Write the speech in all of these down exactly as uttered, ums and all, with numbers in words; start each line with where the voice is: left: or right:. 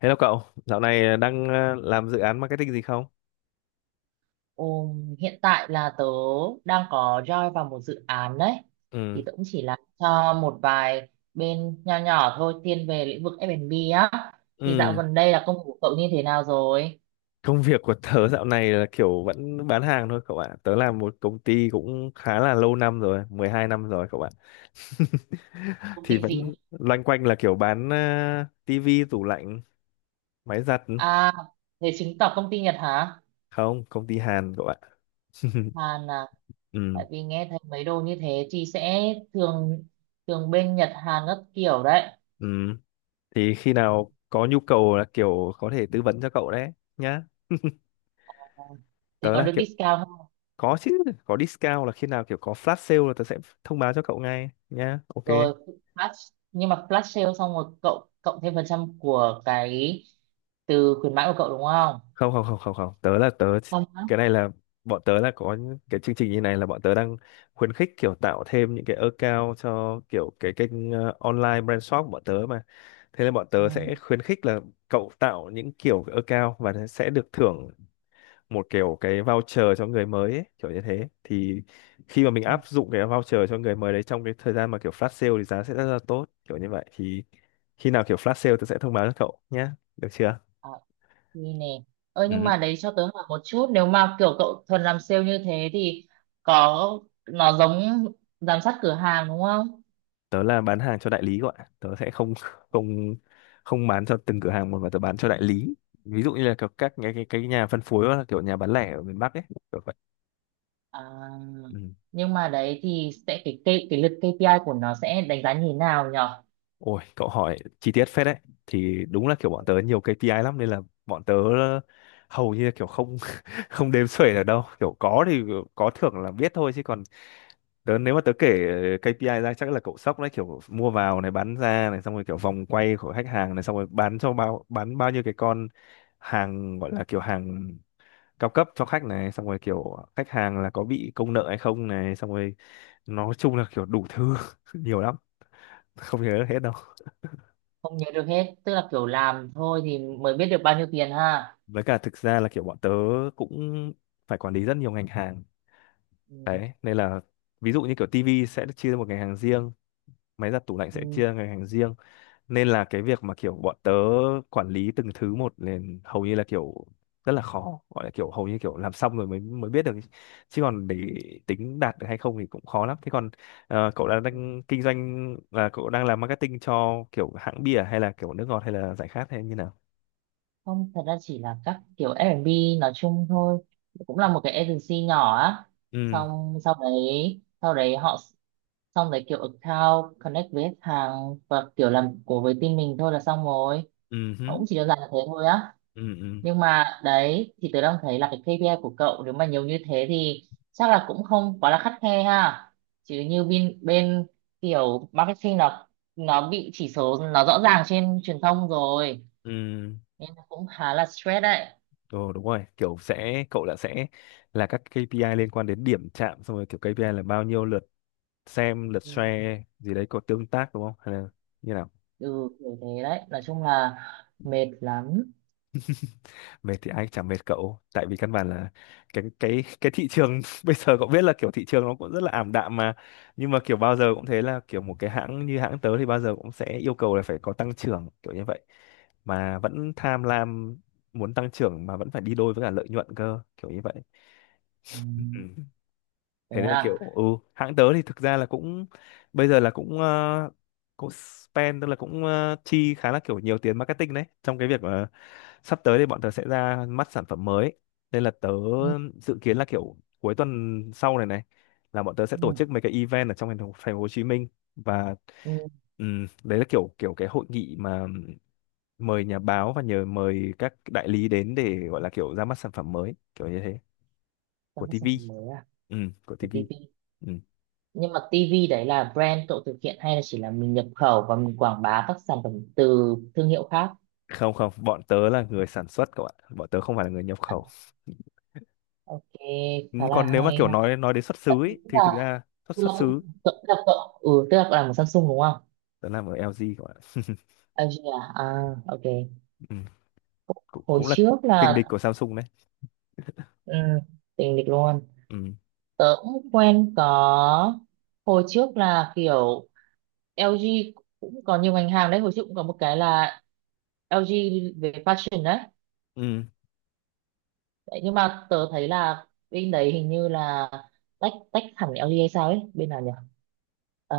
left: Hello cậu, dạo này ờ, đang ờ, làm dự án marketing gì không?
right: Ừm, hiện tại là tớ đang có join vào một dự án đấy.
left: Ừ,
right: Thì tớ cũng chỉ làm cho một vài bên nho nhỏ thôi, thiên về lĩnh vực F B á. Thì dạo
left: ừ.
right: gần đây là công việc của cậu như thế nào rồi?
left: Công việc của tớ dạo này là kiểu vẫn bán hàng thôi cậu ạ. Tớ làm một công ty cũng khá là lâu năm rồi, mười hai năm rồi cậu ạ.
right: Công
left: Thì
right: ty gì?
left: vẫn loanh quanh là kiểu bán ờ, tivi, tủ lạnh, máy giặt.
right: À, thế chứng tỏ công ty Nhật hả?
left: Không, công ty Hàn cậu ạ.
right: Hàn à?
left: Ừ,
right: Tại vì nghe thấy mấy đồ như thế thì sẽ thường thường bên Nhật Hàn các kiểu đấy.
left: ừ. Thì khi nào có nhu cầu là kiểu có thể tư vấn cho cậu đấy nhá.
right: Thì
left: Tớ
right: có
left: là
right: được
left: kiểu.
right: discount không?
left: Có chứ, có discount là khi nào kiểu có flash sale là tớ sẽ thông báo cho cậu ngay nhá. Ok.
right: Rồi, flash nhưng mà flash sale xong rồi cậu cộng thêm phần trăm của cái từ khuyến mãi của cậu đúng không?
left: Không, không, không, không, không, tớ là tớ.
right: Không á?
left: Cái này là bọn tớ là có những cái chương trình như này là bọn tớ đang khuyến khích kiểu tạo thêm những cái account cho kiểu cái kênh ờ, online brand shop của bọn tớ, mà thế nên bọn
right: Ừ.
left: tớ sẽ khuyến khích là cậu tạo những kiểu account và sẽ được thưởng một kiểu cái voucher cho người mới ấy, kiểu như thế. Thì khi mà mình
right: Ừ.
left: áp dụng cái voucher cho người mới đấy trong cái thời gian mà kiểu flash sale thì giá sẽ rất là tốt kiểu như vậy, thì khi nào kiểu flash sale tớ sẽ thông báo cho cậu nhé. Được chưa?
right: À, thì nè ơi, nhưng
left: Ừ.
right: mà đấy, cho tớ hỏi một chút, nếu mà kiểu cậu thuần làm sale như thế thì có, nó giống giám sát cửa hàng đúng không?
left: Tớ là bán hàng cho đại lý gọi. Tớ sẽ không không không bán cho từng cửa hàng một, mà tớ bán cho đại lý, ví dụ như là kiểu các cái cái, cái nhà phân phối hoặc là kiểu nhà bán lẻ ở miền Bắc ấy, kiểu vậy.
right: À,
left: Ừ.
right: nhưng mà đấy thì sẽ cái cái, cái lượt ca pê i của nó sẽ đánh giá như thế nào nhở?
left: Ôi, cậu hỏi chi tiết phết đấy. Thì đúng là kiểu bọn tớ nhiều ca pê i lắm, nên là bọn tớ ờ, hầu như là kiểu không không đếm xuể được đâu. Kiểu có thì có thưởng là biết thôi, chứ còn tớ nếu mà tớ kể ca pê i ra chắc là cậu sốc đấy, kiểu mua vào này, bán ra này, xong rồi kiểu vòng quay của khách hàng này, xong rồi bán cho bao bán bao nhiêu cái con hàng gọi là kiểu hàng cao cấp cho khách này, xong rồi kiểu khách hàng là có bị công nợ hay không này, xong rồi nói chung là kiểu đủ thứ, nhiều lắm, không nhớ được hết.
right: Không nhớ được hết, tức là kiểu làm thôi thì mới biết được bao nhiêu tiền ha.
left: Với cả thực ra là kiểu bọn tớ cũng phải quản lý rất nhiều ngành hàng
right: Ừ.
left: đấy, nên là ví dụ như kiểu tivi sẽ được chia ra một ngành hàng riêng, máy giặt tủ lạnh sẽ
right: Ừ.
left: chia ra ngành hàng riêng, nên là cái việc mà kiểu bọn tớ quản lý từng thứ một nên hầu như là kiểu rất là khó, gọi là kiểu hầu như kiểu làm xong rồi mới mới biết được ý. Chứ còn để tính đạt được hay không thì cũng khó lắm. Thế còn ờ, cậu đang,
right: Ừ.
left: đang kinh doanh là cậu đang làm marketing cho kiểu hãng bia hay là kiểu nước ngọt hay là giải khát hay như nào?
right: Không, thật ra chỉ là các kiểu F B nói chung thôi, cũng là một cái agency nhỏ á.
left: Ừ
right: Xong sau đấy sau đấy họ, xong đấy kiểu account connect với khách hàng và kiểu làm của với team mình thôi là xong rồi.
left: ừ hứ,
right: Nó cũng chỉ đơn giản là thế thôi á.
left: ừ ừ
right: Nhưng mà đấy thì tớ đang thấy là cái ca pê i của cậu nếu mà nhiều như thế thì chắc là cũng không quá là khắt khe ha. Chứ như bên bên kiểu marketing nó nó bị chỉ số nó rõ ràng trên truyền thông rồi.
left: ừ.
right: Em cũng khá là stress đấy.
left: Ờ Đúng rồi, kiểu sẽ cậu đã sẽ là các ca pê i liên quan đến điểm chạm, xong rồi kiểu ca pê i là bao nhiêu lượt xem, lượt
right: Ừ,
left: share gì đấy có tương tác đúng không? Hay là như nào?
right: ừ, kiểu thế đấy. Nói chung là mệt lắm.
left: Mệt thì ai chẳng mệt cậu, tại vì căn bản là cái cái cái thị trường bây giờ cậu biết là kiểu thị trường nó cũng rất là ảm đạm mà. Nhưng mà kiểu bao giờ cũng thế là kiểu một cái hãng như hãng tớ thì bao giờ cũng sẽ yêu cầu là phải có tăng trưởng kiểu như vậy, mà vẫn tham lam muốn tăng trưởng mà vẫn phải đi đôi với cả lợi nhuận cơ, kiểu như vậy.
right: Ừ,
left: Ừ.
right: thế
left: Thế nên là kiểu
right: à.
left: ừ hãng tớ thì thực ra là cũng bây giờ là cũng ờ, cũng spend, tức là cũng ờ, chi khá là kiểu nhiều tiền marketing đấy, trong cái việc ờ, sắp tới thì bọn tớ sẽ ra mắt sản phẩm mới, nên là tớ
right: Ừ,
left: dự kiến là kiểu cuối tuần sau này này là bọn tớ sẽ tổ
right: ừ,
left: chức mấy cái event ở trong thành phố, thành phố Hồ Chí Minh. Và
right: ừ.
left: ừm, đấy là kiểu kiểu cái hội nghị mà mời nhà báo và nhờ mời các đại lý đến để gọi là kiểu ra mắt sản phẩm mới kiểu như thế, của
right: Tấm sản
left: ti vi.
right: phẩm mới à?
left: Ừ, của
right: Của
left: ti vi.
right: ti vi. Nhưng mà ti vi đấy là brand cậu thực hiện hay là chỉ là mình nhập khẩu và mình quảng bá các sản phẩm từ thương hiệu khác?
left: Không, không, bọn tớ là người sản xuất các bạn, bọn tớ không phải là người nhập
right: À,
left: khẩu.
right: ok,
left: Ừ,
right: khá là
left: còn nếu mà
right: hay
left: kiểu nói
right: ha.
left: nói đến xuất xứ
right: Tức
left: ý, thì thực
right: là,
left: ra xuất
right: tức
left: xuất
right: là, cậu-
left: xứ
right: cậu- tức là, cậu- ừ, Tức là cậu làm một Samsung đúng không?
left: tớ làm ở lờ giê các bạn.
right: el gi à? À, ok.
left: Ừ. cũng
right: Hồi
left: cũng là
right: trước
left: kình
right: là
left: địch của Samsung đấy.
right: ừ, tình địch luôn.
left: Ừ.
right: Tớ cũng quen có, hồi trước là kiểu lờ giê cũng có nhiều ngành hàng đấy. Hồi trước cũng có một cái là el gi về fashion đấy.
left: Ừ.
right: Đấy, nhưng mà tớ thấy là bên đấy hình như là tách tách hẳn el gi hay sao ấy, bên nào nhỉ. Ờ,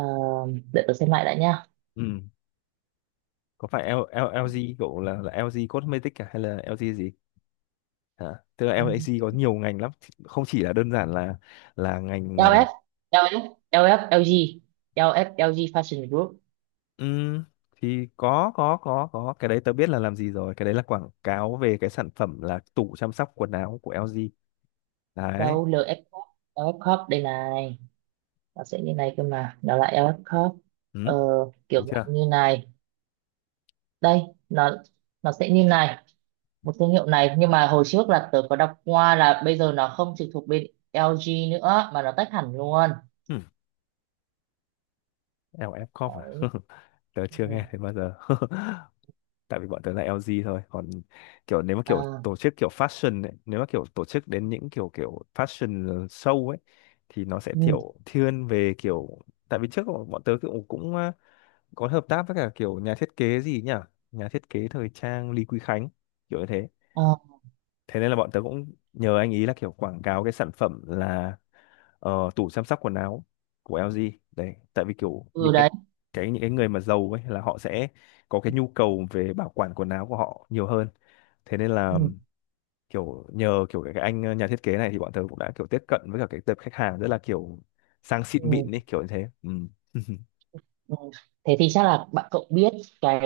right: để tớ xem lại đã nha.
left: Ừ. Có phải L, L, lờ giê cậu là là lờ giê Cosmetics à? Hay là lờ giê gì? À, tức là lờ giê có nhiều ngành lắm, không chỉ là đơn giản là là ngành ờ,
right: LF LF LF LG el ép el gi fashion group.
left: ừ, thì có có có có cái đấy tớ biết là làm gì rồi, cái đấy là quảng cáo về cái sản phẩm là tủ chăm sóc quần áo của lờ giê đấy.
right: đâu el ép corp, el ép Corp đây này, nó sẽ như này, cơ mà nó là el ép Corp.
left: Ừ,
right: Ờ,
left: đúng
right: kiểu
left: chưa?
right: dạng như này đây. nó nó sẽ như này, một thương hiệu này, nhưng mà hồi trước là tớ có đọc qua là bây giờ nó không trực thuộc bên el gi nữa mà nó tách hẳn luôn.
left: Ừ. lờ ép Corp à?
right: Đấy.
left: Tớ chưa
right: Ừ.
left: nghe thấy bao giờ. Tại vì bọn tớ là lờ giê thôi. Còn kiểu nếu mà kiểu
right: À,
left: tổ chức kiểu fashion ấy, nếu mà kiểu tổ chức đến những kiểu kiểu fashion show ấy thì nó sẽ
right: ừ.
left: kiểu thiên về kiểu, tại vì trước bọn bọn tớ cũng cũng ờ, có hợp tác với cả kiểu nhà thiết kế gì nhỉ? Nhà thiết kế thời trang Lý Quý Khánh kiểu như thế.
right: À,
left: Thế nên là bọn tớ cũng nhờ anh ý là kiểu quảng cáo cái sản phẩm là ờ, tủ chăm sóc quần áo của lờ giê đấy, tại vì kiểu
right: ừ
left: những cái
right: đấy.
left: cái những cái người mà giàu ấy là họ sẽ có cái nhu cầu về bảo quản quần áo của họ nhiều hơn, thế nên là
right: Ừ.
left: kiểu nhờ kiểu cái anh ờ, nhà thiết kế này thì bọn tớ cũng đã kiểu tiếp cận với cả cái tập khách hàng rất là kiểu sang xịn
right: Ừ.
left: mịn đi kiểu như thế. Ừ.
right: Ừ. Thế thì chắc là bạn cậu biết cái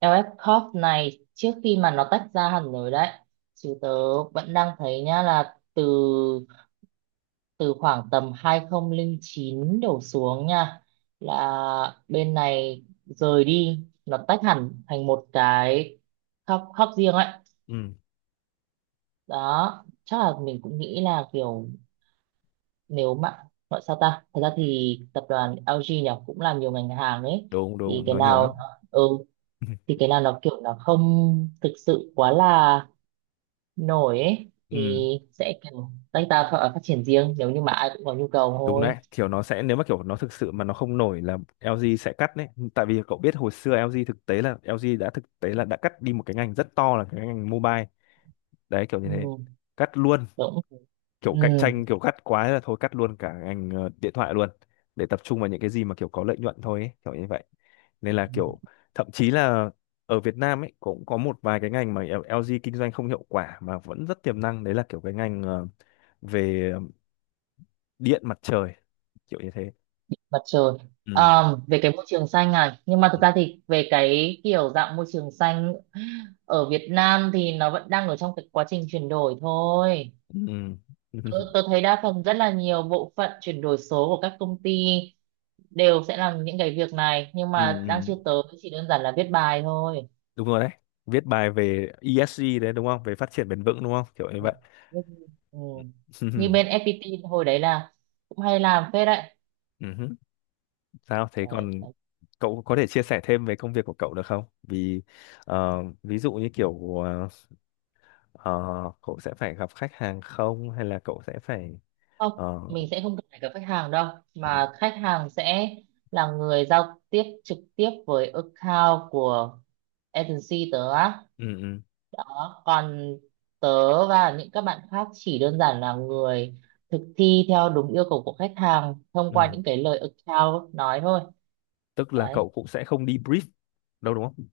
right: el ép Corp này trước khi mà nó tách ra hẳn rồi đấy. Chứ tớ vẫn đang thấy nhá, là từ từ khoảng tầm hai không không chín đổ xuống nha, là bên này rời đi, nó tách hẳn thành một cái khớp khớp riêng ấy.
left: Ừ.
right: Đó, chắc là mình cũng nghĩ là kiểu, nếu mà gọi sao ta, thật ra thì tập đoàn el gi nhỉ, cũng làm nhiều ngành hàng ấy.
left: Đúng
right: Thì
left: đúng,
right: cái
left: nó nhiều lắm.
right: nào, ừ, thì cái nào nó kiểu nó không thực sự quá là nổi ấy thì
left: Ừ,
right: sẽ kiểu tách ra và phát triển riêng, nếu như mà ai cũng có nhu cầu
left: đúng
right: thôi.
left: đấy, kiểu nó sẽ nếu mà kiểu nó thực sự mà nó không nổi là lờ giê sẽ cắt đấy. Tại vì cậu biết hồi xưa lờ giê thực tế là lờ giê đã thực tế là đã cắt đi một cái ngành rất to, là cái ngành mobile đấy, kiểu như thế.
right: Ừ,
left: Cắt luôn,
right: đúng.
left: kiểu cạnh
right: Ừ,
left: tranh kiểu cắt quá là thôi cắt luôn cả ngành ờ, điện thoại luôn, để tập trung vào những cái gì mà kiểu có lợi nhuận thôi ấy, kiểu như vậy. Nên là kiểu thậm chí là ở Việt Nam ấy cũng có một vài cái ngành mà lờ giê kinh doanh không hiệu quả mà vẫn rất tiềm năng đấy, là kiểu cái ngành ờ, về điện mặt trời kiểu như thế.
right: mặt trời.
left: Ừ
right: Ờ, về cái môi trường xanh này, nhưng mà thực ra thì về cái kiểu dạng môi trường xanh ở Việt Nam thì nó vẫn đang ở trong cái quá trình chuyển đổi thôi.
left: ừ. Ừ.
right: Tôi, tôi thấy đa phần rất là nhiều bộ phận chuyển đổi số của các công ty đều sẽ làm những cái việc này nhưng
left: Ừ.
right: mà đang
left: Ừ.
right: chưa tới, chỉ đơn giản là viết bài thôi.
left: Đúng rồi đấy. Viết bài về e ét giê đấy đúng không? Về phát triển bền vững đúng không? Kiểu như
right: Ừ.
left: vậy.
right: Nhưng- ừ.
left: Ừ.
right: Như bên ép pê tê hồi đấy là cũng hay làm phết đấy.
left: Ừ. Sao thế,
right: Đấy,
left: còn
right: đấy.
left: cậu có thể chia sẻ thêm về công việc của cậu được không? Vì ờ, ví dụ như kiểu ờ, ờ, cậu sẽ phải gặp khách hàng không hay là cậu sẽ phải
right: Không,
left: ờ,
right: mình sẽ không cần phải gặp khách hàng đâu,
left: ừ,
right: mà khách hàng sẽ là người giao tiếp trực tiếp với account của agency tớ á.
left: ừ, ừ,
right: Đó, còn tớ và những các bạn khác chỉ đơn giản là người thực thi theo đúng yêu cầu của khách hàng thông qua
left: ừ.
right: những cái lời account nói thôi.
left: Tức là
right: Đấy,
left: cậu cũng sẽ không đi brief đâu đúng không?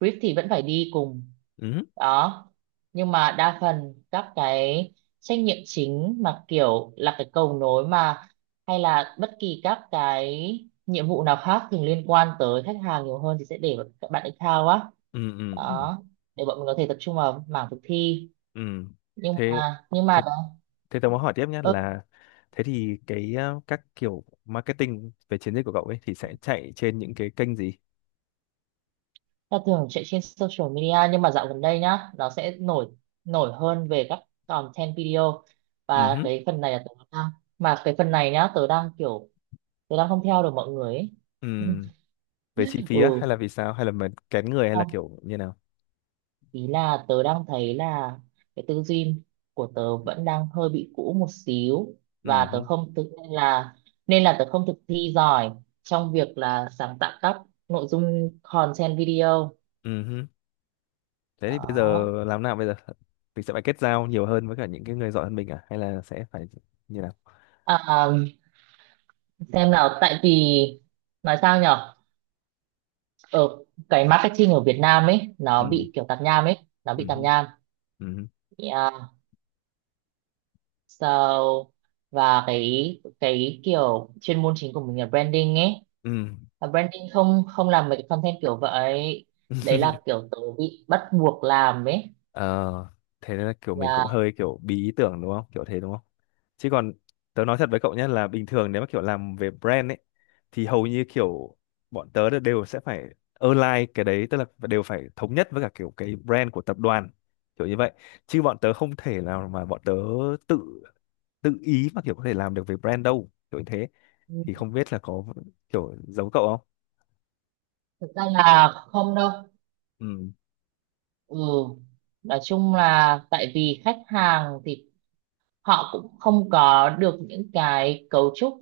right: brief thì vẫn phải đi cùng.
left: Ừ,
right: Đó, nhưng mà đa phần các cái trách nhiệm chính mà kiểu là cái cầu nối mà, hay là bất kỳ các cái nhiệm vụ nào khác thường liên quan tới khách hàng nhiều hơn thì sẽ để vào các bạn account á.
left: ừ, ừ, ừ.
right: Đó, để bọn mình có thể tập trung vào mảng thực thi.
left: Ừ.
right: Nhưng
left: Thế
right: mà nhưng mà
left: thế
right: đó.
left: Thế tớ muốn hỏi tiếp nhé,
right: Ơ,
left: là thế thì cái ờ, các kiểu marketing về chiến dịch của cậu ấy thì sẽ chạy trên những cái kênh gì?
right: ta thường chạy trên social media, nhưng mà dạo gần đây nhá nó sẽ nổi nổi hơn về các content video.
left: Ừ
right: Và
left: hứ,
right: cái phần này là tớ đang, mà cái phần này nhá, tớ đang kiểu tớ đang không theo được mọi người ấy.
left: ừ. Về chi phí á
right: ừ,
left: hay là vì sao hay là mình kén người hay là
right: không,
left: kiểu như nào?
right: ý là tớ đang thấy là cái tư duy của tớ vẫn đang hơi bị cũ một xíu,
left: Ừ
right: và tớ
left: hứ,
right: không tự nên là, nên là tớ không thực thi giỏi trong việc là sáng tạo các nội dung content video.
left: ừ hứ. Thế thì bây giờ
right: Đó.
left: làm nào bây giờ? Mình sẽ phải kết giao nhiều hơn với cả những cái người giỏi hơn mình à hay là sẽ phải như nào?
right: À, xem nào, tại vì nói sao nhở, ở cái marketing ở Việt Nam ấy nó
left: Ừ.
right: bị kiểu tạp nham ấy, nó
left: Ừ
right: bị tạp
left: hứ,
right: nham.
left: ừ hứ,
right: Yeah. So, và cái cái kiểu chuyên môn chính của mình là branding ấy,
left: ừ.
right: và branding không không làm mấy cái content kiểu vậy, đấy là kiểu tớ bị bắt buộc làm ấy.
left: Ờ, thế nên là kiểu mình cũng
right: Yeah.
left: hơi kiểu bí ý tưởng đúng không? Kiểu thế đúng không? Chứ còn tớ nói thật với cậu nhé, là bình thường nếu mà kiểu làm về brand ấy thì hầu như kiểu bọn tớ đều sẽ phải align cái đấy, tức là đều phải thống nhất với cả kiểu cái brand của tập đoàn kiểu như vậy. Chứ bọn tớ không thể nào mà bọn tớ tự tự ý mà kiểu có thể làm được về brand đâu. Kiểu như thế thì không biết là có kiểu giống cậu không?
right: Thực ra là không đâu.
left: Ừ.
right: Ừ, nói chung là tại vì khách hàng thì họ cũng không có được những cái cấu trúc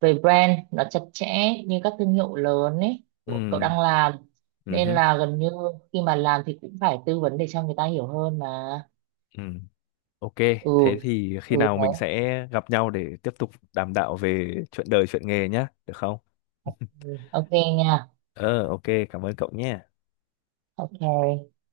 right: về brand nó chặt chẽ như các thương hiệu lớn ấy của cậu
left: Ừ.
right: đang làm. Nên
left: Ừ.
right: là gần như khi mà làm thì cũng phải tư vấn để cho người ta hiểu hơn mà.
left: Ừ. Ok,
right: Ừ.
left: thế thì khi
right: Ừ
left: nào mình
right: đấy.
left: sẽ gặp nhau để tiếp tục đàm đạo về chuyện đời, chuyện nghề nhá, được không?
right: Ừ. Ok. Nha.
left: Ờ, ok, cảm ơn cậu nhé.
right: Ok.